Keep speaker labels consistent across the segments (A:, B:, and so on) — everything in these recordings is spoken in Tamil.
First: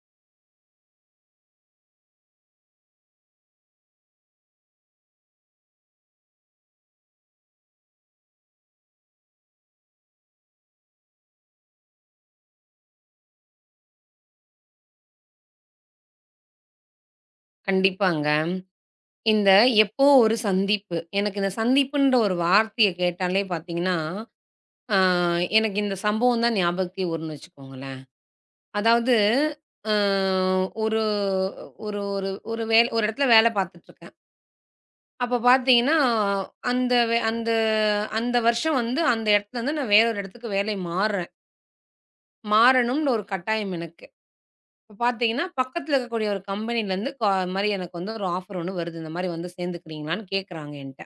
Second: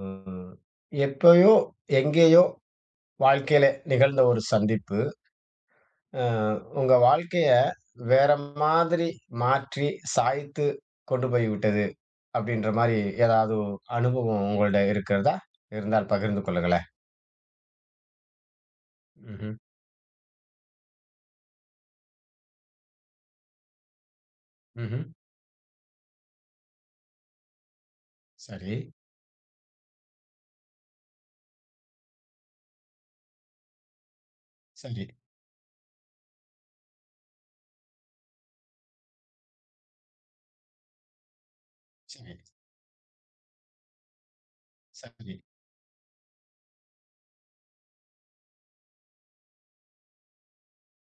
A: ம். எப்பயோ, எங்கேயோ வாழ்க்கையில நிகழ்ந்த ஒரு சந்திப்பு, அ உங்க வாழ்க்கைய வேற மாதிரி மாற்றி, சாய்த்து கொண்டு போய் விட்டது. அப்படின்ற மாரி ஏதாவது அனுபவம் உங்கள்ட இருக்கிறதா? இருந்தால் பகிர்ந்து கொள்ளுங்களேன்.
B: கண்டிப்பாங்க. இந்த
A: ம்ஹ்ம்.
B: எப்போ ஒரு சந்திப்பு. எனக்கு இந்த சந்திப்புன்ற ஒரு வார்த்தைய கேட்டாலே பார்த்தீங்கன்னா, ஆ
A: ம்ஹ்ம்.
B: எனக்கு இந்த சம்பவம் தான் ஞாபகத்துக்கே வரும்னு வச்சுக்கோங்களேன்.
A: சரி,
B: அதாவது அ ஒரு ஒரு ஒரு ஒரு வேல ஒரு இடத்துல வேல பார்த்துட்டுருக்கேன்.
A: சரி,
B: அப்போ பார்த்தீங்கன்னா, அந்த அந்த வருஷம் வந்து அந்த இடத்துலருந்து நான் வேற ஒரு இடத்துக்கு வேலை மாறுறேன்.
A: சரி,
B: மாறணும்னு ஒரு கட்டாயம் எனக்கு. இப்போ
A: சரி,
B: பார்த்தீங்கன்னா, பக்கத்துல இருக்கக்கூடிய ஒரு கம்பெனிலேருந்து மாரி எனக்கு வந்து ஒரு ஆஃபர் ஒண்ணு வருது. இந்த மாரி வந்து சேர்ந்துக்கிறீங்களான்னு கேட்குறாங்க என்ட்ட.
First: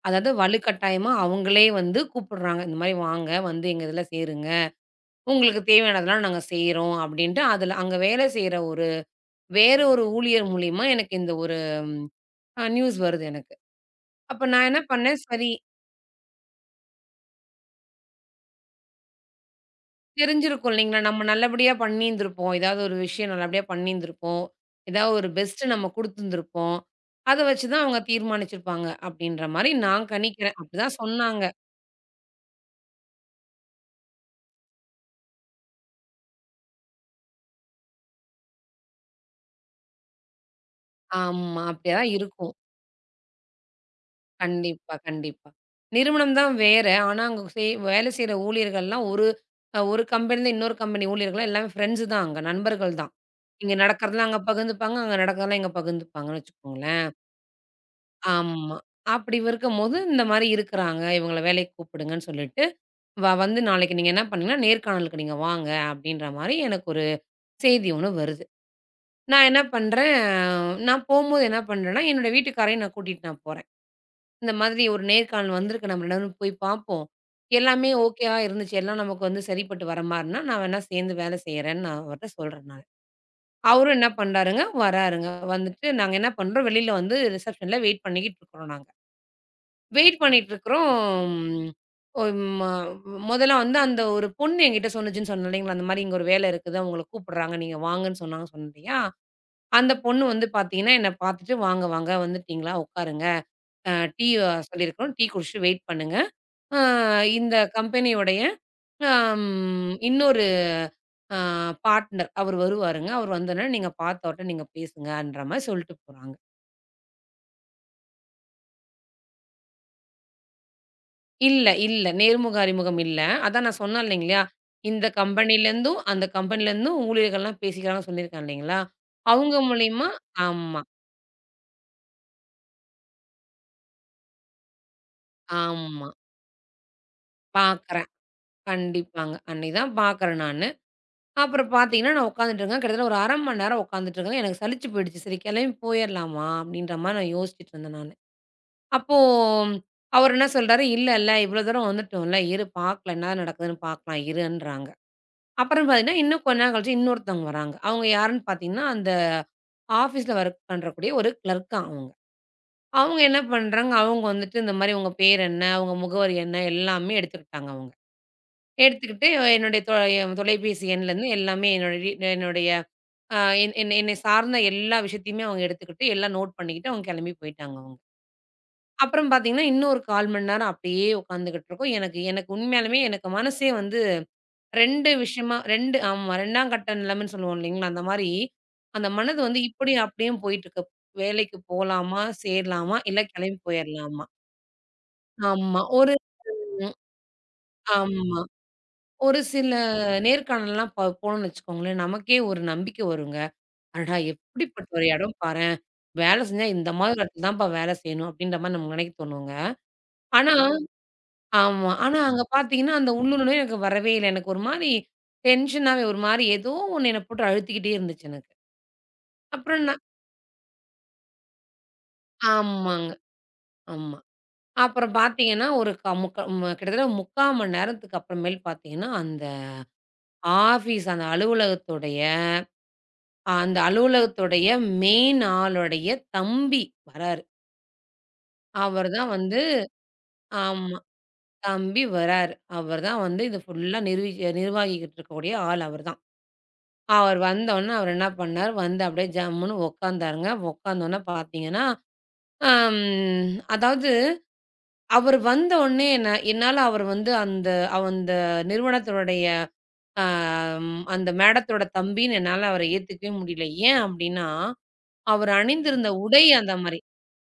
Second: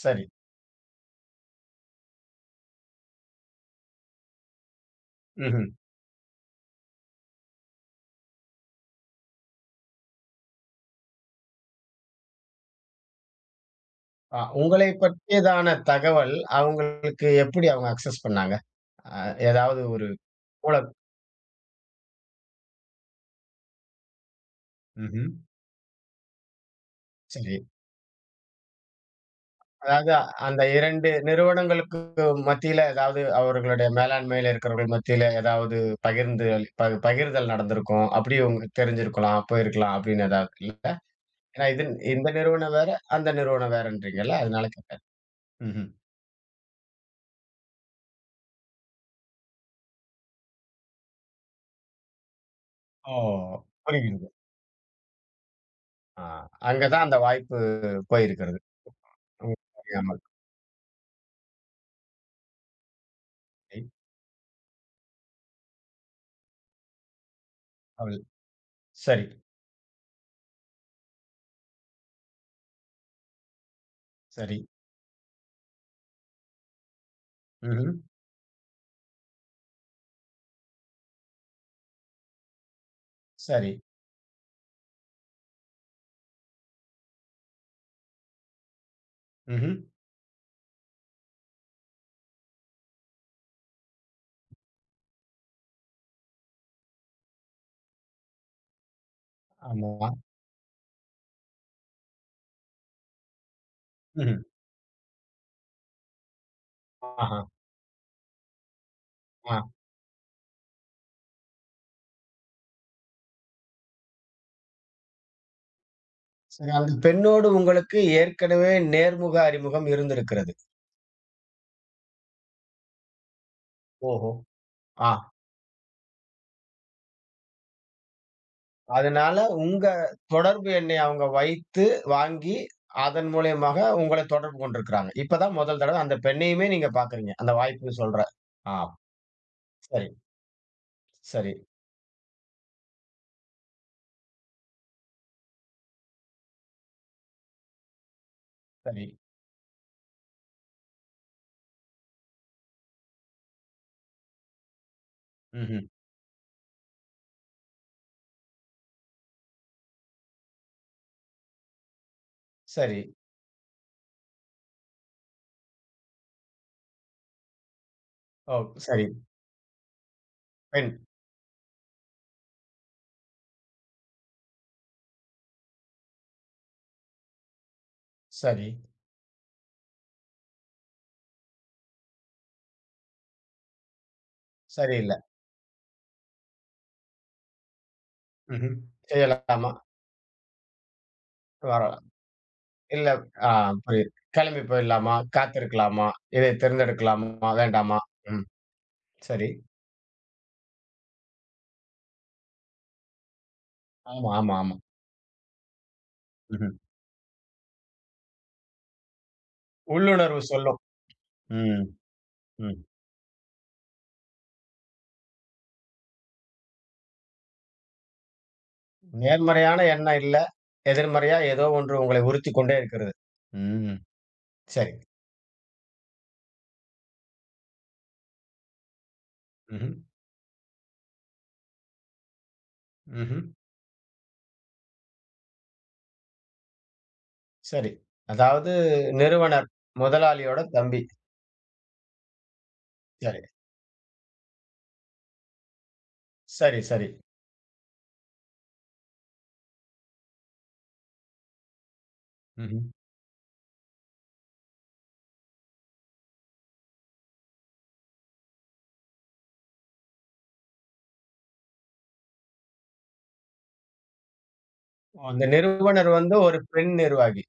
A: சரி.
B: அதாவது வலுக்கட்டாயமா அவங்களே வந்து கூப்பிடுறாங்க. இந்த மாரி வாங்க வந்து எங்க இதில சேருங்க. உங்களுக்கு
A: ம்ஹ்ம்.
B: தேவையானதெல்லாம் நாங்க செய்றோம் அப்டின்ட்டு அதில அங்க வேலை செய்ற வேற ஒரு ஊழியர் மூலியமா எனக்கு இந்த ஒரு நியூஸ் வருது எனக்கு. அப்ப நான் என்ன
A: உங்களை
B: பண்ணேன், சரி
A: பற்றியதான தகவல் அவங்களுக்கு எப்படி அவங்க அக்சஸ் பண்ணாங்க? அ ஏதாவது ஒரு
B: தெரிஞ்சிருக்கும்
A: மூல
B: இல்லைங்களா? நம்ம நல்லபடியா பண்ணியிருந்திருப்போம். ஏதாவது ஒரு விஷயம் நல்லபடியா பண்ணியிருந்திருப்போம். ஏதாவது
A: ம்ஹ்ம்.
B: ஒரு பெஸ்ட் நம்ம குடுத்துருந்துருப்போம். அத
A: சரி.
B: வச்சு தான் அவங்க தீர்மானிச்சிருப்பாங்க அப்டின்ற மாரி நான்
A: அதாவது
B: கணிக்கிறேன்.
A: அந்த
B: அப்டிதான்
A: 2
B: சொன்னாங்க.
A: நிறுவனங்களுக்கு மத்தியில ஏதாவது அவர்களுடைய மேலாண்மையில இருக்கிறவர்கள் மத்தியில ஏதாவது பகிர்ந்து அளி ப பகிர்தல் நடந்திருக்கும். அப்படி உங்க தெரிஞ்சிருக்கலாம், போயிருக்கலாம் அப்படின்னு ஏதாவது இல்ல?
B: ஆமா.
A: ஏன்னா இது
B: அப்டியே தான்
A: இந்த
B: இருக்கும்.
A: நிறுவனம் வேற, அந்த நிறுவனம் வேறன்றீங்கல்ல? அதனால
B: கண்டிப்பா,
A: கேட்டேன்.
B: கண்டிப்பா.
A: ம்ஹ்ம்.
B: நிறுவனம் தான் வேற. ஆனா, அங்க வேலை செய்ற ஊழியர்கள்லாம் ஒரு கம்பெனிலேருந்து இன்னொரு கம்பெனி ஊழியர்கள்லாம் எல்லாமே ஃப்ரெண்ட்ஸ் தான் அங்க. நண்பர்கள் தான்.
A: ஓ!
B: இங்க
A: புரிகிறது.
B: நடக்கிறதெல்லாம் அங்க பகிர்ந்துப்பாங்க. அங்க நடக்கிறதெல்லாம் இங்க
A: ஆ
B: பகிர்ந்துப்பாங்கன்னு
A: அங்க தான்
B: வச்சுக்கோங்களேன்.
A: அந்த வாய்ப்பு போயிருக்கிறது.
B: ஆமா. அப்படி
A: ம்.
B: இருக்கும்போது
A: தெரியாம.
B: இந்த
A: இருக்கு.
B: மாரி இருக்கிறாங்க. இவங்கள வேலைக்கு கூப்பிடுங்கன்னு சொல்லிட்டு, வந்து நாளைக்கு நீங்க என்ன பண்ணுங்கன்னா, நேர்காணலுக்கு நீங்க வாங்க அப்படின்ற மாரி எனக்கு ஒரு செய்தி ஒண்ணு
A: அவள்
B: வருது.
A: சரி,
B: நான் என்ன பண்றேன், நான் போம்போது என்ன பண்றேன்னா, என்னோட வீட்டுக்காரையும் நான் கூட்டிட்டு நான் போறேன். இந்த
A: சரி.
B: மாதிரி ஒரு நேர்காணல் வந்திருக்கு நம்ம 2 பேரும் போய் பார்ப்போம். எல்லாமே
A: ம்ஹ்ம்.
B: ஓகேவா இருந்துச்சு. எல்லாம் நமக்கு வந்து சரிப்பட்டு வர மாரின்னா, நான் வேணா சேர்ந்து வேலை செய்றேன்னு நான் அவர்ட்ட சொல்றேன் நானு.
A: சரி.
B: அவரும் என்ன பண்றாருங்க, வராருங்க. வந்துட்டு நாங்க என்ன பண்றோம், வெளியில வந்து ரிசப்ஷன்ல வெயிட் பண்ணிக்கிட்டு இருக்கிறோம் நாங்க.
A: ம்ஹ்ம்.
B: வெயிட் பண்ணிட்டு இருக்கிறோம். ஒரு ம முதல்ல வந்து அந்த ஒரு பொண்ணு என்கிட்ட சொன்னுச்சுன்னு சொன்னேன் இல்லைங்களா, அந்த மாரி இங்க ஒரு வேலை இருக்குது. அவங்கள கூப்பிடுறாங்க. நீங்க வாங்கன்னு சொன்னாங்கன்னு சொன்னேன் இல்லையா? அந்த
A: ஆமா.
B: பொண்ணு வந்து பார்த்தீங்கன்னா, என்ன பார்த்துட்டு "வாங்க, வாங்க வந்துட்டீங்களா? உட்காருங்க. அ டீ
A: ம்ஹ்ம்.
B: சொல்லியிருக்கிறோம். டீ குடிச்சுட்டு வெயிட் பண்ணுங்க." அ
A: ஆஹா.
B: இந்த கம்பெனியுடைய அம்
A: ஆ.
B: இன்னொரு அ பார்ட்னர் அவரு வருவாருங்க. அவரு வந்தோனே நீங்க பார்த்து அவர்ட்ட நீங்க பேசுங்கன்ற மாரி சொல்ட்டு போறாங்க.
A: சரி, அந்த பெண்ணோடு உங்களுக்கு ஏற்கனவே நேர்முக அறிமுகம் இருந்திருக்கிறது.
B: இல்ல, இல்ல. நேர்முக அறிமுகம் இல்ல. அதான் நான் சொன்னேன்
A: ஓஹோ!
B: இல்லைங்களா? இந்த
A: ஆ,
B: கம்பெனிலேருந்தும், அந்த கம்பெனிலேருந்தும் ஊழியர்கள்லாம் பேசிக்கிறாங்கன்னு சொல்லியிருக்கேன் இல்லைங்களா?
A: அதனால
B: அவங்க
A: உங்க
B: மூலியமா
A: தொடர்பு
B: ஆமா,
A: எண்ணை அவங்க வைத்து வாங்கி, அதன் மூலியமாக உங்கள தொடர்பு கொண்டிருக்கிறாங்க. இப்பதான் முதல் தடவ
B: ஆமா.
A: அந்த பெண்ணையுமே நீங்க பார்க்குறீங்க. அந்த வாய்ப்புன்னு
B: பார்க்குறேன்.
A: சொல்றேன். ஆ,
B: கண்டிப்பாங்க. அன்னைக்கு தான்
A: சரி,
B: பார்க்குறேன் நானு.
A: சரி,
B: அப்புறம் பார்த்தீங்கன்னா, நான் உட்காந்துட்டு இருக்கேன். கிட்டத்தட்ட ஒரு 1/2 மணி நேரம் உட்காந்துட்டு இருக்கேன். எனக்கு சலிச்சு போயிடுச்சு. சரி கிளம்பி போயிரலாமா? அப்படின்ற மாரி நான் யோசிச்சுட்டு இருந்தேன் நானு.
A: சரி.
B: அப்போ அவரு என்ன சொல்றாரு, "இல்ல, இல்ல இவ்வளோ தூரம் வந்துட்டோம்ல. இரு பார்க்கலாம் என்ன நடக்குதுன்னு பார்க்கலாம் இருன்றாங்க."
A: ம்ஹ்ம்.
B: அப்புறம் பார்த்தீங்கன்னா, இன்னும் கொஞ்ச நேரம் கழிச்சு இன்னொருத்தவங்க வராங்க. அவங்க யாருன்னு பார்த்தீங்கன்னா, அந்த ஆஃபீஸ்ல ஒர்க் பண்றக்கூடிய ஒரு கிளர்க்காம் அவங்க.
A: சரி.
B: அவங்க என்ன பண்றாங்க, அவங்க வந்துட்டு இந்த மாரி உங்க பேர் என்ன? உங்க முகவரி என்ன? எல்லாமே எடுத்துக்கிட்டாங்க அவங்க.
A: ஓ! சரி.
B: எடுத்துக்கிட்டு என்னுடைய தொ என் தொலைபேசி
A: பெண்.
B: எண்லேருந்து எல்லாமே என்னுடைய என்னுடைய அ என் என்னை என்னை சார்ந்த எல்லா விஷயத்தையுமே அவங்க எடுத்துக்கிட்டு, எல்லாம் நோட் பண்ணிக்கிட்டு அவங்க கிளம்பி போயிட்டாங்க அவங்க.
A: சரி.
B: அப்புறம் பார்த்தீங்கன்னா, இன்னும் ஒரு 1/4 மணி நேரம் அப்படியே உட்காந்துகிட்டு இருக்கோம். எனக்கு எனக்கு உண்மையாலுமே எனக்கு மனசே வந்து 2
A: சரியில்ல.
B: விஷயமா 2 ஆமா 2ஆம் கட்ட நிலைமைன்னு சொல்லுவோம் இல்லைங்களா? அந்த மாரி
A: ம்ஹ்ம்.
B: அந்த மனது வந்து
A: செய்யலாமா?
B: இப்படியும் அப்படியும் போயிட்டுருக்கு. வேலைக்கு
A: வரலாம்.
B: போலாமா? சேரலாமா?
A: இல்ல
B: இல்ல
A: ஆ
B: கிளம்பி
A: புரியுது.
B: போயிரலாமா?
A: கிளம்பி போயிடலாமா?
B: ஆமா.
A: காத்திருக்கலாமா?
B: ஒரு
A: இதை
B: ம்
A: தேர்ந்தெடுக்கலாமா? வேண்டாமா?
B: ஆமா.
A: ம்.
B: ஒரு
A: சரி.
B: சில நேர்காணல்லாம் போனோம்னு வச்சுக்கோங்களேன், நமக்கே ஒரு நம்பிக்கை வருங்க. அடடா!
A: ஆமா, ஆமா, ஆமா.
B: எப்படிப்பட்ட ஒரு இடம் பாரேன்! வேலை செஞ்சா
A: ம்ஹ்ம்.
B: இந்த மாதிரி இடத்துல தான்ப்பா வேலை செய்யணும் அப்படின்ற மாரி நமக்கு நினைக்க தோணுங்க.
A: உள்ளுணர்வு
B: ஆனா
A: சொல்லும். ம்,
B: ஆமா. ஆனா அங்க
A: ம்.
B: பார்த்தீங்கன்னா, அந்த உள்ளூர் நோய் எனக்கு வரவே இல்ல. எனக்கு ஒரு மாரி டென்ஷனாவே ஒரு மாரி ஏதோ ஒண்ணு என்ன போட்டு அழுத்திக்கிட்டே இருந்துச்சு எனக்கு.
A: நேர்மறையான
B: அப்புறம் நான்
A: எண்ணம் இல்ல. எதிர்மறையா ஏதோ ஒன்று உங்களை உறுத்திக் கொண்டே
B: ஆமாங்க.
A: இருக்கிறது. ம்.
B: ஆமா.
A: சரி.
B: அப்புறம் பார்த்தீங்கன்னா, ஒரு க முக்கா ம கிட்டத்தட்ட 3/4 மணி நேரத்துக்கு அப்புறமேல் பார்த்தீங்கன்னா,
A: ம்ஹ்ம்,
B: ஆஃபீஸ் அந்த அலுவலகத்துடைய
A: ம்ஹ்ம்.
B: அந்த அலுவலகத்துடைய மெயின் ஆளுடைய தம்பி வராரு.
A: சரி. அதாவது
B: அவர் தான் வந்து
A: நிறுவனர், முதலாளியோட
B: ஆமா.
A: தம்பி.
B: தம்பி வராரு. அவர் தான்
A: சரி,
B: வந்து இது ஃபுல்லா நிர்வகிக்கிட்டு இருக்கக்கூடிய ஆள் அவர் தான்.
A: சரி, சரி.
B: அவர் வந்தோன்னே, அவர் என்ன பண்ணாரு, வந்து அப்படியே ஜம்முன்னு உட்காந்தாருங்க. உட்காந்தோன்னே பார்த்தீங்கன்னா,
A: ம்ஹ்ம்.
B: அம் அதாவது அவர் வந்தோன்னே என்ன என்னால அவர் வந்து அந்த அந்த நிறுவனத்தினுடைய அந்த மேடத்தோட தம்பின்னு என்னால அவர ஏத்துக்கவே முடியல. ஏன் அப்படின்னா,
A: அந்த
B: அவர்
A: நிறுவனர்
B: அணிந்திருந்த
A: வந்து
B: உடை
A: ஒரு
B: அந்த
A: பெண்
B: மாரி.
A: நிர்வாகி.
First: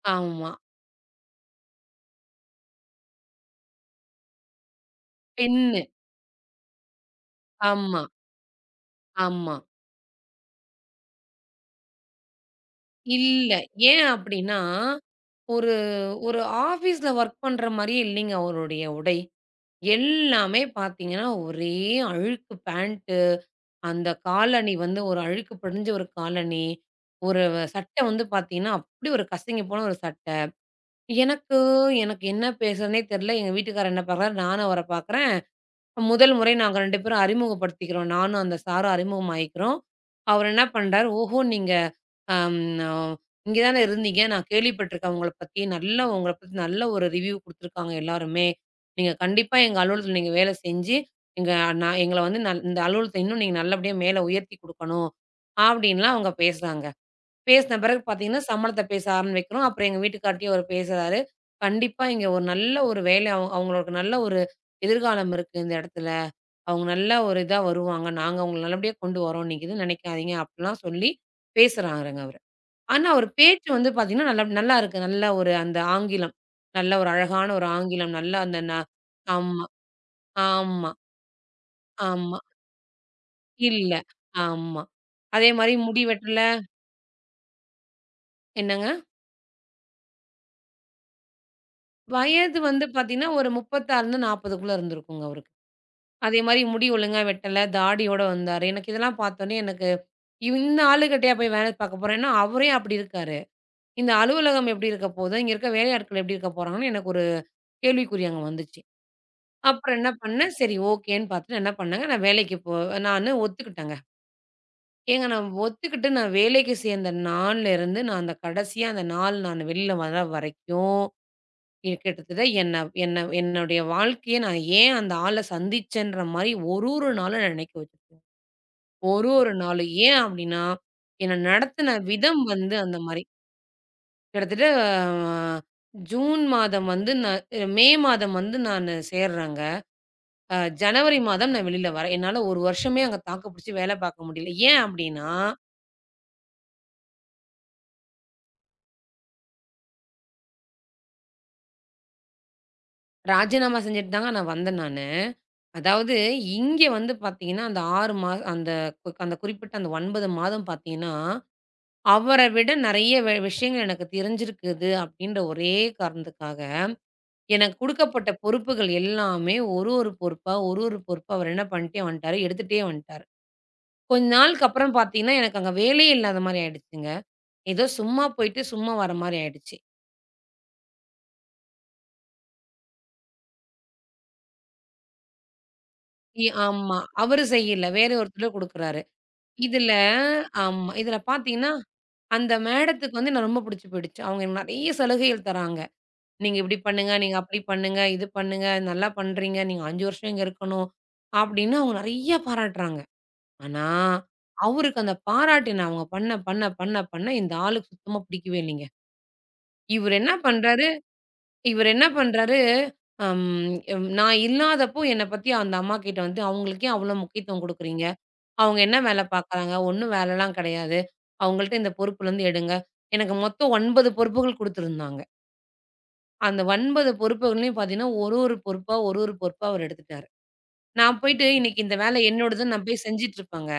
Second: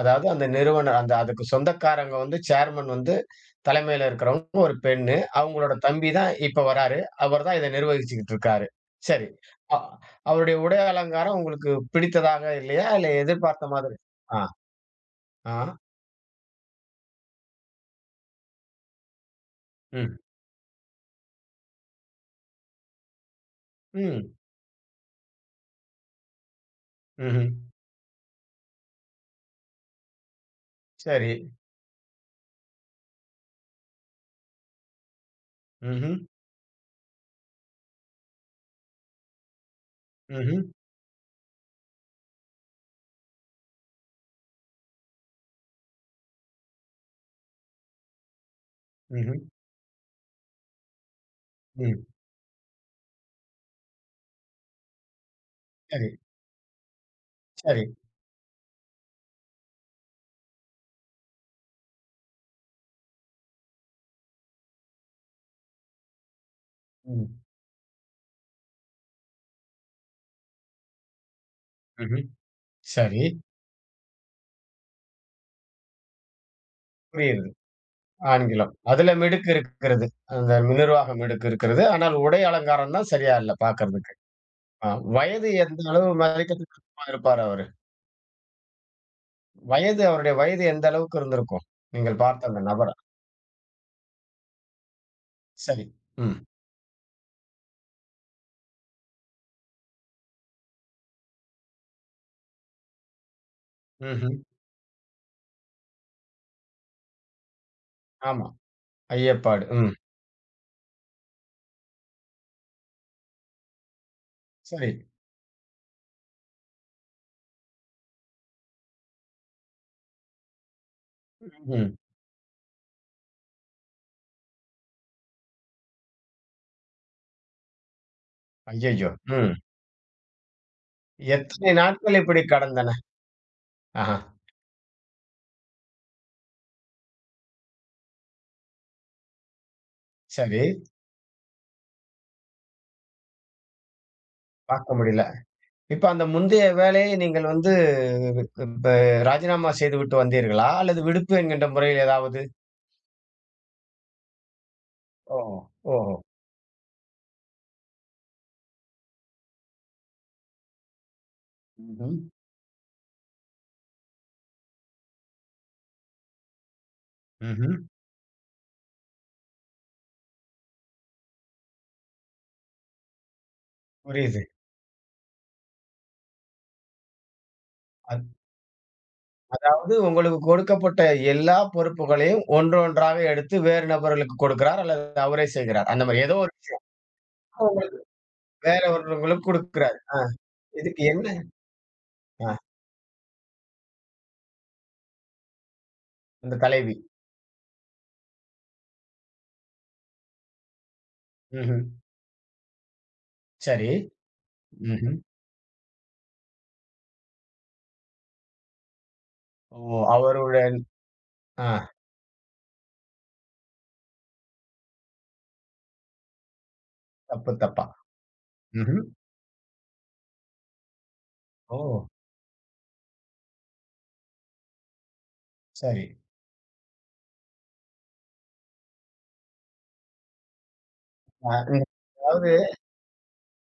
A: அதாவது அந்த
B: ஆமா.
A: நிறுவனர் அந்த அதுக்கு சொந்தக்காரங்க வந்து சேர்மன் வந்து தலைமையில இருக்கிறவங்க ஒரு பெண்ணு. அவங்களோட
B: பெண்ணு.
A: தம்பி தான் இப்ப வராரு. அவர் தான் இத
B: ஆமா,
A: நிர்வகிச்சுக்கிட்டு இருக்காரு. சரி.
B: ஆமா.
A: அ அவருடைய உடை அலங்காரம் உங்களுக்கு பிடித்ததாக இல்லையா? இல்ல
B: இல்ல.
A: எதிர்பார்த்த மாதிரி
B: ஏன்
A: ஆ,
B: அப்படின்னா,
A: ஆ,
B: ஒரு ஒரு ஆஃபீஸ்ல வொர்க் பண்ற மாரியே இல்லைங்க அவருடைய உடை.
A: ம்,
B: எல்லாமே பார்த்தீங்கன்னா, ஒரே அழுக்கு பேண்ட்டு, அந்த
A: ம்,
B: காலணி வந்து ஒரு அழுக்கு படிஞ்ச ஒரு காலணி, ஒரு
A: ம்ஹ்ம்.
B: சட்டை வந்து பார்த்தீங்கன்னா, அப்படி ஒரு கசங்கி போன ஒரு சட்டை.
A: சரி.
B: எனக்கு எனக்கு என்ன பேசுறதுன்னே தெரியல. எங்க வீட்டுக்காரர் என்ன பார்க்குறாரு, நானும் அவர பார்க்குறேன்.
A: ம்ஹ்ம்,
B: முதல் முறை நாங்க 2 பேரும் அறிமுகப்படுத்திக்கிறோம். நானும் அந்த சாரும் அறிமுகமாயிக்கிறோம். அவர்
A: ம்ஹ்ம்,
B: என்ன பண்றாரு, "ஓஹோ! நீங்க அம் அ இங்க தானே இருந்தீங்க. நான் கேள்விப்பட்டுருக்கேன் உங்கள பத்தி. நல்லா உங்கள பத்தி நல்ல ஒரு ரிவ்யூ குடுத்துருக்காங்க எல்லாருமே. நீங்க
A: ம்ஹ்ம்,
B: கண்டிப்பா எங்க அலுவலகத்துல நீங்க வேலை செஞ்சு, எங்க நான்
A: ம்.
B: எங்கள வந்து நல் இந்த அலுவலகத்த இன்னும் நீங்க நல்லபடியா மேல உயர்த்தி குடுக்கணும்."
A: சரி,
B: அப்படின்லாம் அவங்க பேசுறாங்க. பேசின
A: சரி.
B: பிறகு பார்த்தீங்கன்னா, சம்பளத்த பேச ஆரம்பிக்கிறோம். அப்புறம் எங்க வீட்டுக்கார்ட்டயும் அவரு பேசுறாரு. கண்டிப்பா இங்க ஒரு நல்ல ஒரு வேலை அவங்களுக்கு நல்ல ஒரு எதிர்காலம் இருக்கு இந்த இடத்துல. அவங்க நல்ல
A: ம்,
B: ஒரு இதா வருவாங்க. நாங்க அவங்கள நல்லபடியா கொண்டு வரோம். நீங்க எதுவும் நினைக்காதீங்க அப்படிலாம் சொல்லி பேசுறாருங்க
A: ம்ஹ்ம்.
B: அவரு. ஆனா
A: சரி.
B: அவர் பேச்சு வந்து பார்த்தீங்கன்னா, நல்லா நல்லா இருக்கு. நல்ல ஒரு அந்த ஆங்கிலம். நல்ல ஒரு
A: புரியுது.
B: அழகான ஒரு ஆங்கிலம். நல்லா அந்த
A: ஆங்கிலம். அதுல மிடுக்கு
B: ஆமா,
A: இருக்கிறது. அந்த
B: ஆமா,
A: நிர்வாகம் மிடுக்கு இருக்கிறது. ஆனால்
B: ஆமா.
A: உடை அலங்காரம் தான் சரியா இல்ல
B: இல்ல.
A: பாக்கறதுக்கு.
B: ஆமா.
A: ஆ. வயது
B: அதே மாரி
A: எந்த
B: முடி
A: அளவு
B: வெட்டல.
A: மதிக்கத்தக்கமா இருப்பாரு அவரு?
B: என்னங்க?
A: அவருடைய வயது எந்த அளவுக்கு இருந்திருக்கும்? நீங்கள் பார்த்த
B: வயது
A: அந்த
B: வந்து
A: நபர.
B: பார்த்தீங்கன்னா, ஒரு 36ல இருந்து 40க்குள்ள இருந்திருக்குங்க அவருக்கு.
A: சரி. ம்.
B: அதே மாரி முடி ஒழுங்கா வெட்டல, தாடியோட வந்தாரு. எனக்கு இதெல்லாம் பார்த்தோனே எனக்கு, இந்த ஆளுகிட்டயா போய் வேலை பார்க்க போறேன்? ஏன்னா, அவரே அப்படி இருக்காரு. இந்த
A: ம்ஹ்ம்.
B: அலுவலகம் எப்படி இருக்க போது? இங்க இருக்க வேலையாட்கள் எப்படி இருக்க போறாங்கன்னு எனக்கு ஒரு கேள்விக்குறி அங்க
A: ஆமா.
B: வந்துச்சு.
A: ஐயப்பாடு. ம்.
B: அப்புறம் என்ன பண்ணேன், சரி ஓகேன்னு பார்த்துட்டு என்ன பண்ணேங்க, நான் வேலைக்கு போ நானு ஒத்துக்கிட்டேங்க.
A: சரி.
B: ஏங்க நான் ஒத்துக்கிட்டு நான் வேலைக்கு சேர்ந்த நாள்ல இருந்து, நான் அந்த கடைசியா அந்த நாள் நான் வெளில வர வரைக்கும்
A: ம்ஹ்ம்.
B: எ கிட்டத்தட்ட என்ன என்ன என்னுடைய வாழ்க்கைய நான் ஏன் அந்த ஆள சந்திச்சேன்ற மாரி ஒரு ஒரு நாளும் நான் நினைக்க வச்சிருக்கேன்.
A: ஐயய்யோ!
B: ஒரு ஒரு
A: ம்.
B: நாளும். ஏன் அப்டின்னா, என்ன
A: எத்தனை
B: நடத்தின
A: நாட்கள்
B: விதம்
A: இப்படி
B: வந்து
A: கடந்தன?
B: அந்த மாரி.
A: ஆஹா.
B: கிட்டத்தட்ட அ ஜூன் மாதம் வந்து நான் மே மாதம் வந்து நானு சேர்றேங்க.
A: சரி.
B: ஜனவரி மாதம் நான் வெளில வரேன். என்னால 1 வருஷமே அங்க தாக்கு பிடிச்சு வேல பார்க்க முடியல. ஏன்
A: பார்க்க முடியல.
B: அப்டின்னா,
A: இப்ப அந்த முந்தைய வேலையை நீங்கள் வந்து இப்ப ராஜினாமா செய்துவிட்டு வந்தீர்களா? அல்லது விடுப்பு என்கின்ற முறையில் ஏதாவது?
B: ராஜினாமா செஞ்சுட்டு தாங்க நான் வந்தேன் நானு.
A: ஓ!
B: அதாவது
A: ஓஹோ!
B: இங்க வந்து பார்த்தீங்கன்னா, அந்த 6 மா அந்த கு- அந்த குறிப்பிட்ட அந்த 9 மாதம் பார்த்தீங்கன்னா
A: ம்ஹ்ம்.
B: அவர விட நெறைய விஷயங்கள் எனக்கு தெரிஞ்சிருக்குது அப்டின்ற ஒரே காரணத்துக்காக,
A: ம்ஹ்ம்.
B: எனக்கு குடுக்கப்பட்ட பொறுப்புகள் எல்லாமே ஒரு ஒரு பொறுப்பா, ஒரு ஒரு பொறுப்பா அவர் என்ன பண்ணிட்டே வந்துட்டாரு, எடுத்துட்டே வந்துட்டாரு. கொஞ்ச
A: புரியுது.
B: நாளுக்கு அப்புறம் பார்த்தீங்கன்னா, எனக்கு அங்க வேலையே இல்லாத மாரி ஆயிடுச்சுங்க. ஏதோ
A: அ
B: சும்மா போயிட்டு, சும்மா வர மாரி ஆயிடுச்சு.
A: அதாவது உங்களுக்கு கொடுக்கப்பட்ட எல்லா பொறுப்புகளையும் ஒன்றொன்றாக எடுத்து வேறு நபர்களுக்கு கொடுக்கிறார், அல்லது அவரே செய்கிறார். அந்த மாரி ஏதோ ஒரு விஷயம்
B: ஆமா. அவரு செய்யல.
A: உங்களுக்கு
B: வேற ஒருத்தர்
A: வேற
B: குடுக்குறாரு.
A: ஒருத்தவங்களுக்கு
B: இதுல
A: கொடுக்கிறார். ஆ.
B: ஆமா.
A: இதுக்கு
B: இதுல
A: என்ன
B: பார்த்தீங்கன்னா, அந்த
A: ஆ
B: மேடத்துக்கு வந்து என்ன ரொம்ப புடிச்சு போயிடுச்சு. அவங்க எனக்கு நெறைய சலுகைகள் தராங்க.
A: அந்த
B: நீங்க இப்படி
A: தலைவி.
B: பண்ணுங்க, நீங்க அப்படி பண்ணுங்க, இது பண்ணுங்க, நல்லா பண்றீங்க, நீங்க 5 வருஷம் இங்க இருக்கணும். அப்படின்னு
A: ம்ஹ்ம்.
B: அவங்க நெறைய பாராட்டுறாங்க. ஆனா,
A: சரி.
B: அவருக்கு அந்த
A: ம்ஹ்ம்.
B: பாராட்டின அவங்க பண்ண இந்த ஆளுக்கு சுத்தமா பிடிக்கவே இல்லைங்க.
A: ஓ!
B: இவரு என்ன
A: அவருடன்
B: பண்றாரு
A: ஆ
B: இவரு என்ன பண்றாரு, அம் நான் இல்லாதப்போ என்ன பத்தி அந்த அம்மா கிட்ட வந்து அவங்களுக்கு ஏன் அவ்வளோ
A: தப்பு
B: முக்கியத்துவம்
A: தப்பா.
B: குடுக்குறீங்க? அவங்க என்ன
A: ம்ஹ்ம்.
B: வேலை பாக்குறாங்க? ஒண்ணும் வேலைலாம் கிடையாது. அவங்கள்ட்ட இந்த
A: ஓ!
B: பொறுப்புலருந்து எடுங்க. எனக்கு மொத்தம் 9 பொறுப்புகள் குடுத்திருந்தாங்க.
A: சரி.
B: அந்த 9 பொறுப்புகளையும் பார்த்தீங்கன்னா, ஒரு ஒரு பொறுப்பா, ஒரு ஒரு பொறுப்பா அவரு எடுத்துட்டாரு. நான் போயிட்டு
A: அ
B: இன்னைக்கு
A: ம்.
B: இந்த வேலை
A: அதாவது
B: என்னோடதுன்னு நான் போய் செஞ்சுட்டு இருப்பேங்க.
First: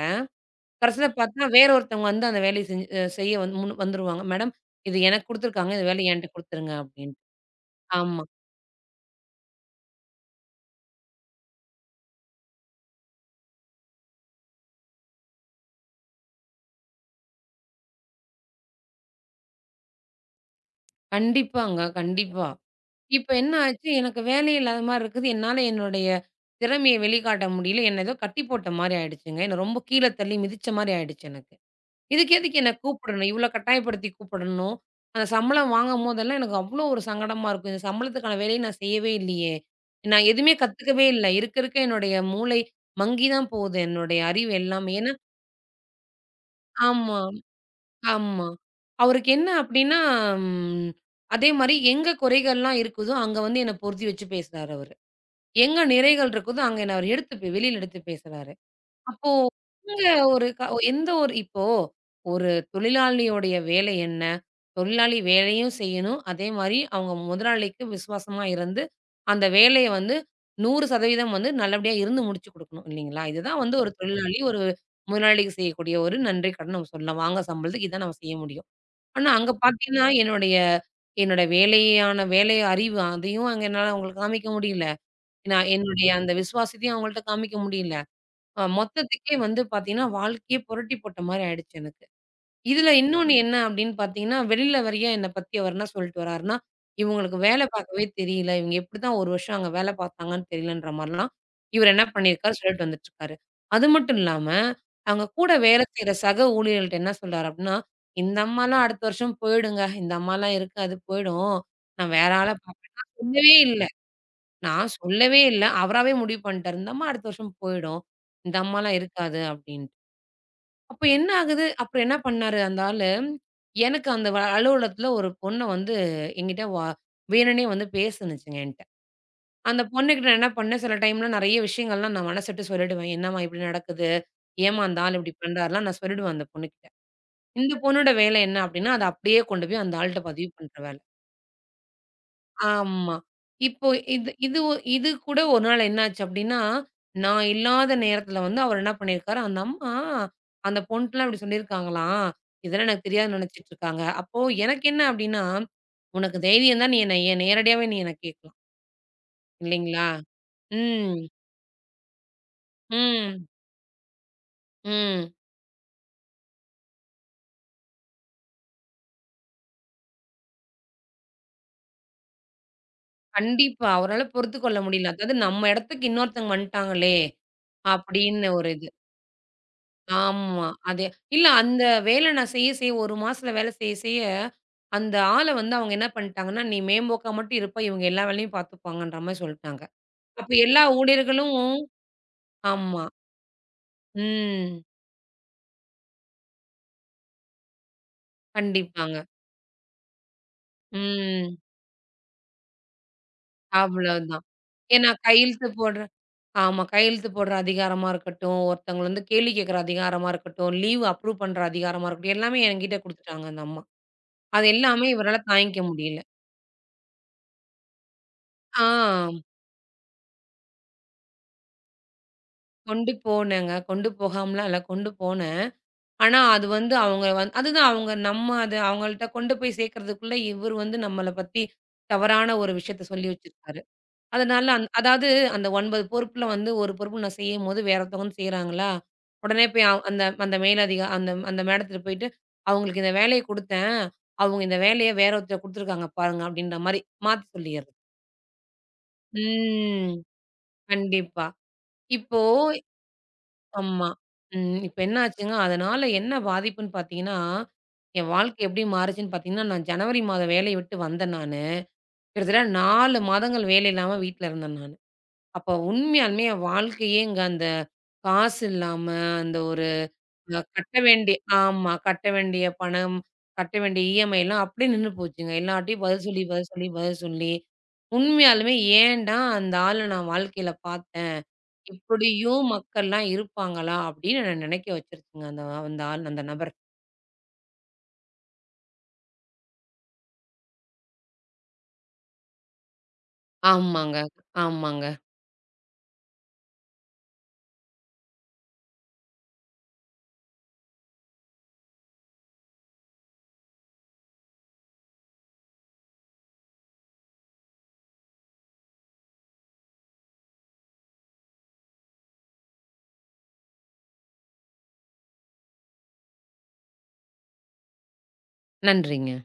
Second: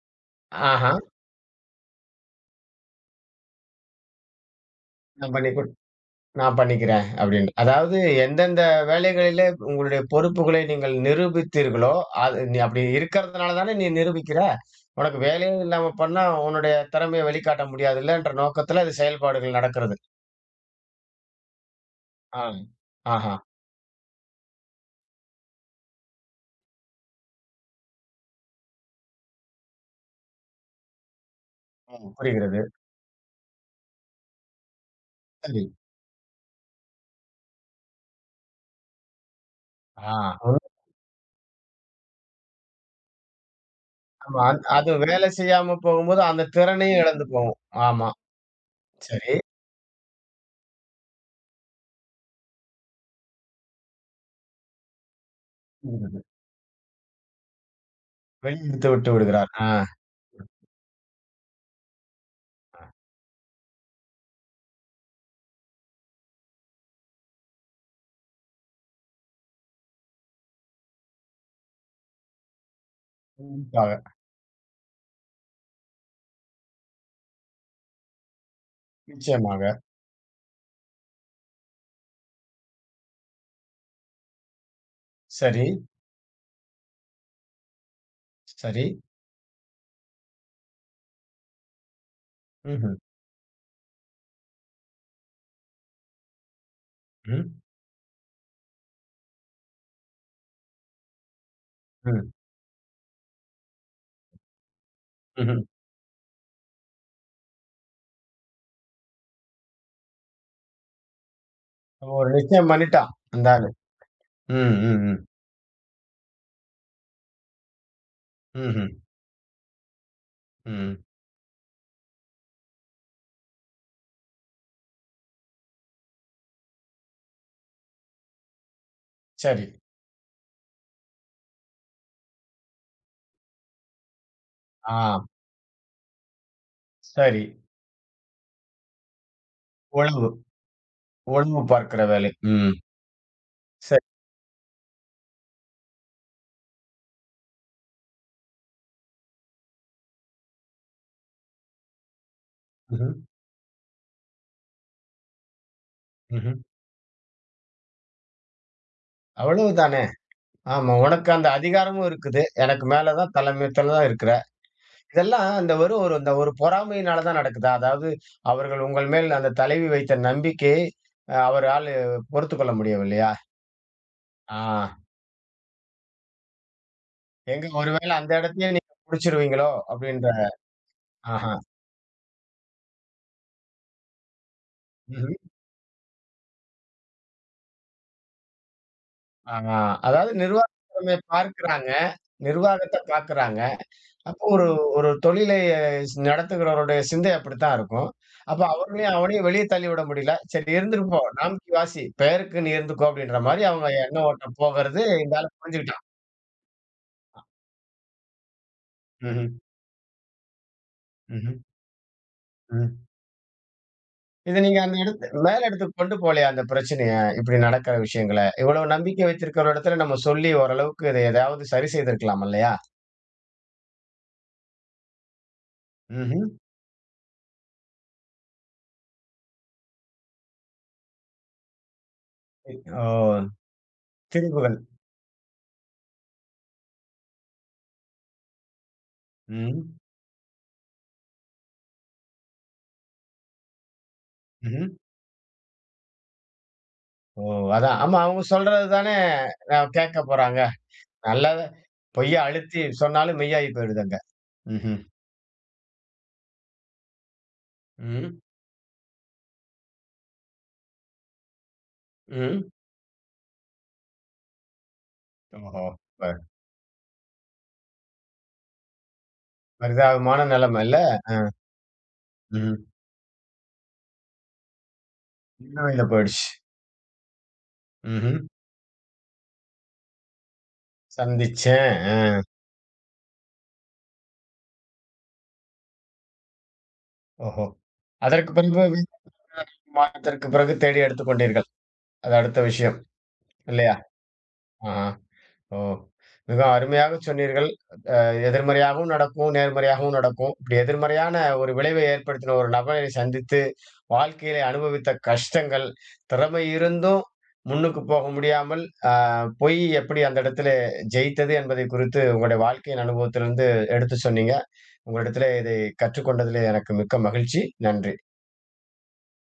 A: ஆஹா.
B: கடைசியில பார்த்தா வேற ஒருத்தவங்க வந்து அந்த வேலைய செஞ்சு அ செய்ய முன் வந்துருவாங்க. மேடம் இது எனக்கு
A: நான் பண்ணி
B: குடுத்துருக்காங்க. இந்த வேலைய என்ட்ட
A: நான்
B: குடுத்துருங்க
A: பண்ணிக்கிறேன்
B: அப்டின்ட்டு.
A: அப்படின்னு. அதாவது
B: ஆமா.
A: எந்தெந்த வேலைகளிலே உங்களுடைய பொறுப்புகளை நீங்கள் நிரூபித்தீர்களோ, அது நீ அப்படி இருக்கிறதுனால தானே நீ நிரூபிக்கிற. உனக்கு வேலையே இல்லாம பண்ணா உன்னுடைய திறமைய வெளிக்காட்ட முடியாதுல்லன்ற நோக்கத்துல அது செயல்பாடுகள் நடக்கிறது.
B: கண்டிப்பாங்க.
A: ஆ.
B: கண்டிப்பா. இப்ப
A: ஆஹா.
B: என்ன ஆச்சு, எனக்கு வேலை இல்லாத மாரி இருக்குது. என்னால என்னுடைய திறமைய வெளிக்காட்ட முடியல. என்ன ஏதோ கட்டி போட்ட மாரி ஆயிடுச்சுங்க. என்ன ரொம்ப கீழ தள்ளி மிதிச்ச மாரி ஆயிடுச்சு எனக்கு.
A: ஆமா.
B: இதுக்கு
A: புரிகிறது.
B: எதுக்கு என்ன கூப்பிடணும்? இவ்ளோ கட்டாயப்படுத்தி கூப்பிடணும். அந்த
A: சரி.
B: சம்பளம் வாங்கும்போதெல்லாம் எனக்கு அவ்ளோ ஒரு சங்கடமா இருக்கும். இந்த சம்பளத்துக்கான வேலைய நான் செய்யவே இல்லையே!
A: ஆ
B: நான் எதுவுமே
A: உண்மை.
B: கத்துக்கவே இல்ல. இருக்க, இருக்க என்னுடைய மூளை மங்கி தான் போகுது. என்னுடைய
A: ஆமா.
B: அறிவு
A: அது
B: எல்லாமே. ஏன்னா
A: வேலை செய்யாம போகும்போது அந்த திறனையும்
B: ஆமா,
A: இழந்து போகும். ஆமா.
B: ஆமா. அவருக்கு
A: சரி.
B: என்ன அப்டின்னா, ம் அதேமாரி எங்க குறைகள்லாம் இருக்குதோ, அங்க வந்து என்ன பொருத்தி வச்சு பேசுறாரு அவரு. எங்க
A: புரிகிறது.
B: நிறைகள் இருக்குதோ, அங்க என்ன அவர் எடுத்து வெளியில எடுத்து பேசுறாரு.
A: வெளியே இழுத்து விட்டு
B: அப்போ
A: விடுகிறார். ஆ.
B: நீங்க ஒரு க எந்த ஒரு இப்போ ஒரு
A: ஆ.
B: தொழிலாளியோடைய வேலை என்ன? தொழிலாளி வேலையும் செய்யணும். அதே மாரி அவங்க முதலாளிக்கு விசுவாசமா இருந்து, அந்த வேலைய வந்து 100% வந்து நல்லபடியா இருந்து முடிச்சு குடுக்கணும் இல்லைங்களா? இதுதான் வந்து ஒரு
A: கண்டிப்பாக.
B: தொழிலாளி, ஒரு முதலாளிக்கு செய்யக்கூடிய ஒரு நன்றி கடன் நம்ம சொல்லலாம். வாங்க சம்பளத்துக்கு இதான் நம்ம செய்ய முடியும். ஆனா அங்க
A: நிச்சயமாக.
B: பார்த்தீங்கன்னா, என்னோட வேலை அறிவு அதையும் அங்க என்னால அவங்களுக்கு காமிக்க முடியல.
A: சரி,
B: நான் என்னுடைய அந்த விசுவாசத்தையும் அவங்கள்ட்ட காமிக்க முடியல.
A: சரி.
B: மொத்தத்துக்கே வந்து பார்த்தீங்கன்னா, வாழ்க்கையே புரட்டி போட்ட மாரி ஆயிடுச்சு எனக்கு. இதுல
A: ம்ஹ்ம்.
B: இன்னொன்னு என்ன அப்படின்னு பார்த்தீங்கன்னா, வெளியில வரைய என்ன பத்தி அவர் என்ன சொல்லிட்டு வராருன்னா, "இவங்களுக்கு
A: ம்.
B: வேலை பார்க்கவே தெரியல. இவங்க எப்படிதான் 1 வருஷம் அங்க வேலை பார்த்தாங்கன்னு தெரியலன்ற" மாரிலாம் இவர் என்ன
A: ம்.
B: பண்ணியிருக்காரு சொல்லிட்டு வந்துட்டுருக்காரு. அது மட்டும் இல்லாம, அங்க கூட
A: ம்ஹ்ம்.
B: வேலை செய்ற சக ஊழியர்கள்ட்ட என்ன சொல்றாரு அப்படின்னா, "இந்த அம்மாலாம் அடுத்த வருஷம் போயிடுங்க. இந்த அம்மாலாம் இருக்காது போயிடும். நான்
A: ஒரு
B: வேற ஆள
A: நிச்சயம்
B: பார்ப்பேன்"
A: பண்ணிட்டான் அந்த
B: சொல்லவே
A: ஆளு.
B: இல்ல.
A: ம்,
B: நான்
A: ம், ம்.
B: சொல்லவே இல்ல. அவராவே முடிவு பண்ணிட்டாரு. இந்த அம்மா அடுத்த வருஷம் போயிடும். இந்த
A: ம்ஹ்ம்.
B: அம்மாலாம் இருக்காது அப்டின்ட்டு.
A: ம்.
B: அப்ப என்ன ஆகுது, அப்புறம் என்ன பண்ணாரு அந்த ஆளு, எனக்கு அந்த வ அலுவலகத்துல ஒரு பொண்ணு வந்து என்கிட்ட வேணுன்னே வந்து பேசுனுச்சுங்க என்ட்ட.
A: சரி.
B: அந்த பொண்ணுகிட்ட நான் என்ன பண்ணேன், சில டைம்ல நெறைய விஷயங்கள்லாம் நான் மனசு விட்டு சொல்லிடுவேன். என்னம்மா இப்படி நடக்குது? ஏம்மா அந்த ஆள்
A: ஆ
B: இப்படி பண்றாருலாம் நான் சொல்லிடுவேன் அந்த பொண்ணுகிட்ட.
A: சரி.
B: இந்த பொண்ணோட வேலை என்ன அப்டின்னா, அத அப்படியே கொண்டு போய் அந்த ஆள்ட்ட
A: உளவு.
B: பதிவு பண்ற வேல.
A: உளவு பார்க்கிற வேலை. ம்.
B: ஆமா. இப்போ
A: சரி.
B: இது இது ஒ- இது கூட ஒரு நாள் என்னாச்சு அப்டின்னா, நான் இல்லாத நேரத்துல வந்து அவர் என்ன பண்ணியிருக்காரு, அந்த அம்மா அந்த பொண்ணுட்டலாம் இப்டி சொல்லியிருக்காங்களாம். இதெல்லாம் எனக்கு
A: ம்ஹ்ம்.
B: தெரியாதுன்னு நெனச்சுட்டு இருக்காங்க. அப்போ எனக்கு என்ன அப்டின்னா, உனக்கு
A: ம்ஹ்ம்.
B: தைரியம் தான் நீ என்ன நேரடியாவே நீ என்ன கேட்கலாம்.
A: அவ்வளவுதானே!
B: இல்லைங்களா?
A: ஆமா.
B: ம்.
A: உனக்கு அந்த அதிகாரமும் இருக்குது. எனக்கு மேல தான்
B: ம்.
A: தலைமைத்துவத்துல தான் இருக்கிற.
B: ம்.
A: இதெல்லாம் அந்த வெறும் ஒரு இந்த ஒரு பொறாமையினால தான் நடக்குதா? அதாவது அவர்கள் உங்கள் மேல் அந்த தலைவி வைத்த நம்பிக்கையை அவரால் பொறுத்துக்கொள்ள முடியவில்லையா?
B: கண்டிப்பா. அவரால
A: ஆ
B: பொறுத்துக்கொள்ள முடியல. அதாவது நம்ம இடத்துக்கு இன்னொருத்தவங்க வந்துட்டாங்களே!
A: எங்க ஒருவேளை அந்த
B: அப்டின்னு ஒரு
A: இடத்திலேயே நீங்க
B: இது.
A: புடிச்சிருவீங்களோ! அப்படின்ற
B: ஆமா. இல்ல
A: ஆஹா.
B: அந்த வேலை நான் செய்ய செய்ய 1 மாசத்துல அந்த ஆள வந்து அவங்க என்ன பண்ணிட்டாங்கன்னா, "நீ மேம்போக்கா மட்டும் இருப்ப, இவங்க எல்லா வேலையும் பார்த்துப்பாங்க"ன்ற மாரி
A: ஆ
B: சொல்ட்டாங்க.
A: அதாவது
B: அப்ப
A: நிர்வாகத்
B: எல்லா
A: திறமைய
B: ஊழியர்களும்
A: பார்க்கிறாங்க. நிர்வாகத்த
B: ஆமா.
A: பார்க்கிறாங்க. அப்போ ஒரு
B: ம்.
A: ஒரு தொழிலை நடத்துகிறவருடைய சிந்தை அப்படித்தான் இருக்கும். அப்ப அவர்களையும்
B: கண்டிப்பாங்க.
A: அவனையும் வெளிய தள்ளிவிட முடியல. சரி இருந்துட்டு போ.
B: ம்.
A: நாம் கி வாசி. பெயருக்கு நீ இருந்துக்கோ அப்படின்ற மாரி அவங்க எண்ண
B: அவ்வளவுதான்.
A: ஓட்டம் போகிறது
B: ஏன்னா
A: இந்த ஆளு
B: கையெழுத்து போடுற
A: புரிஞ்சுக்கிட்டான்.
B: ஆமா. கையெழுத்து போடுற அதிகாரமா இருக்கட்டும், ஒருத்தவங்கள வந்து
A: ம்ஹ்ம்.
B: கேள்வி கேட்கிற அதிகாரமா இருக்கட்டும், லீவ் அப்ரூவ்
A: ம்ஹ்ம்.
B: பண்ற அதிகாரமா இருக்கட்டும், எல்லாமே என்கிட்ட
A: ம்.
B: குடுத்துட்டாங்க அந்த அம்மா.
A: இத
B: அது
A: நீங்க அந்த
B: எல்லாமே
A: இடத்து
B: இவரால
A: மேல
B: தாங்கிக்க
A: இடத்துக்கு கொண்டு
B: முடியல.
A: போலயா அந்த பிரச்சனைய? இப்படி நடக்கிற விஷயங்கள.
B: ஆ.
A: இவ்வளவு நம்பிக்கை வைத்திருக்கிற இடத்துல நம்ம சொல்லி ஓரளவுக்கு இத எதையாவது சரி செய்திருக்கலாம் இல்லையா?
B: கொண்டு போனேங்க. கொண்டு போகாமலாம் இல்ல. கொண்டு போனேன். ஆனா,
A: ம்ஹ்ம்.
B: அதுதான் அவங்க நம்ம அத அவங்கள்ட்ட கொண்டு போய் சேர்க்கறதுக்குள்ள இவரு வந்து நம்மள பத்தி தவறான ஒரு விஷயத்த
A: ஓ!
B: சொல்லி வச்சிருக்காரு. அதனால
A: திரிபுகள்.
B: அதாவது அந்த 9 பொறுப்புல வந்து ஒரு பொறுப்பு நான் செய்யும்போது வேற ஒருத்தவங்க செய்றாங்களா, உடனே போய்
A: ம்.
B: அவ் அந்த அந்த மேலதிக அந்த அந்த மேடத்திட்ட போயிட்டு, "அவங்களுக்கு இந்த வேலைய குடுத்தேன். அவங்க இந்த
A: ம்ஹ்ம்.
B: வேலைய வேற ஒருத்தர் குடுத்துருக்காங்க பாருங்க" அப்படின்ற மாரி
A: ஓ!
B: மாத்தி சொல்லிர்றது.
A: அதான். ஆமா, அவங்க சொல்றது தானே
B: ம்.
A: கேட்க போறாங்க. நல்ல
B: கண்டிப்பா.
A: பொய்ய
B: இப்போ
A: அழுத்தி சொன்னாலும் மெய்யாகி போயிடுது
B: ஆமா.
A: அங்க.
B: ம். இப்ப
A: ம்ஹ்ம்.
B: என்ன ஆச்சுங்க, அதனால என்ன பாதிப்புன்னு பார்த்தீங்கன்னா, என்
A: ம்.
B: வாழ்க்கை எப்படி மாறுச்சுன்னு பார்த்தீங்கன்னா, நான் ஜனவரி மாதம் வேலைய விட்டு வந்தேன் நானு. கிட்டத்தட்ட
A: ம்.
B: 4 மாதங்கள் வேலை இல்லாம வீட்ல இருந்தேன் நானு. அப்ப
A: ஓஹோ! ப
B: உண்மையாலுமே என் வாழ்க்கையேங்க அந்த காசு இல்லாம, அந்த ஒரு
A: பரிதாபமான
B: அ
A: நிலைமை இல்ல?
B: கட்ட வேண்டிய ஆமா. கட்ட வேண்டிய
A: ம்.
B: பணம், கட்ட வேண்டிய இஎம்ஐலாம் அப்படியே நின்னு போச்சுங்க.
A: சின்ன வயதில
B: எல்லார்ட்டயும்
A: போயிடுச்சு.
B: பதில் சொல்லி,
A: ம்ஹ்ம்.
B: உண்மையாலுமே ஏன்டா அந்த ஆள நான் வாழ்க்கையில பார்த்தேன்?
A: சந்திச்சேன். அ.
B: இப்படியும் மக்கள்லாம் இருப்பாங்களா? அப்படின்னு என்ன நெனைக்க வச்சுருச்சுங்க அந்த அந்த ஆள் அந்த நபர்.
A: ஓஹோ! அதற்கு பின்பு மாதத்திற்கு பிறகு தேடி எடுத்துக் கொண்டீர்கள். அது அடுத்த விஷயம். இல்லையா?
B: ஆமாங்க, ஆமாங்க.
A: ஆஹா. ஓ! மிகவும் அருமையாக சொன்னீர்கள். எதிர்மறையாகவும் நடக்கும், நேர்மறையாகவும் நடக்கும். இப்படி எதிர்மறையான ஒரு விளைவை ஏற்படுத்தின ஒரு நபரை சந்தித்து, வாழ்க்கையிலே அனுபவித்த கஷ்டங்கள், திறமை இருந்தும் முன்னுக்கு போக முடியாமல், அ பொய் எப்படி அந்த இடத்திலே ஜெயித்தது என்பதை குறித்து உங்களுடைய வாழ்க்கையின் அனுபவத்திலிருந்து எடுத்து சொன்னீங்க. உங்களிடத்திலே இதை கற்றுக்கொண்டதிலே எனக்கு மிக்க மகிழ்ச்சி. நன்றி.
B: நன்றிங்க.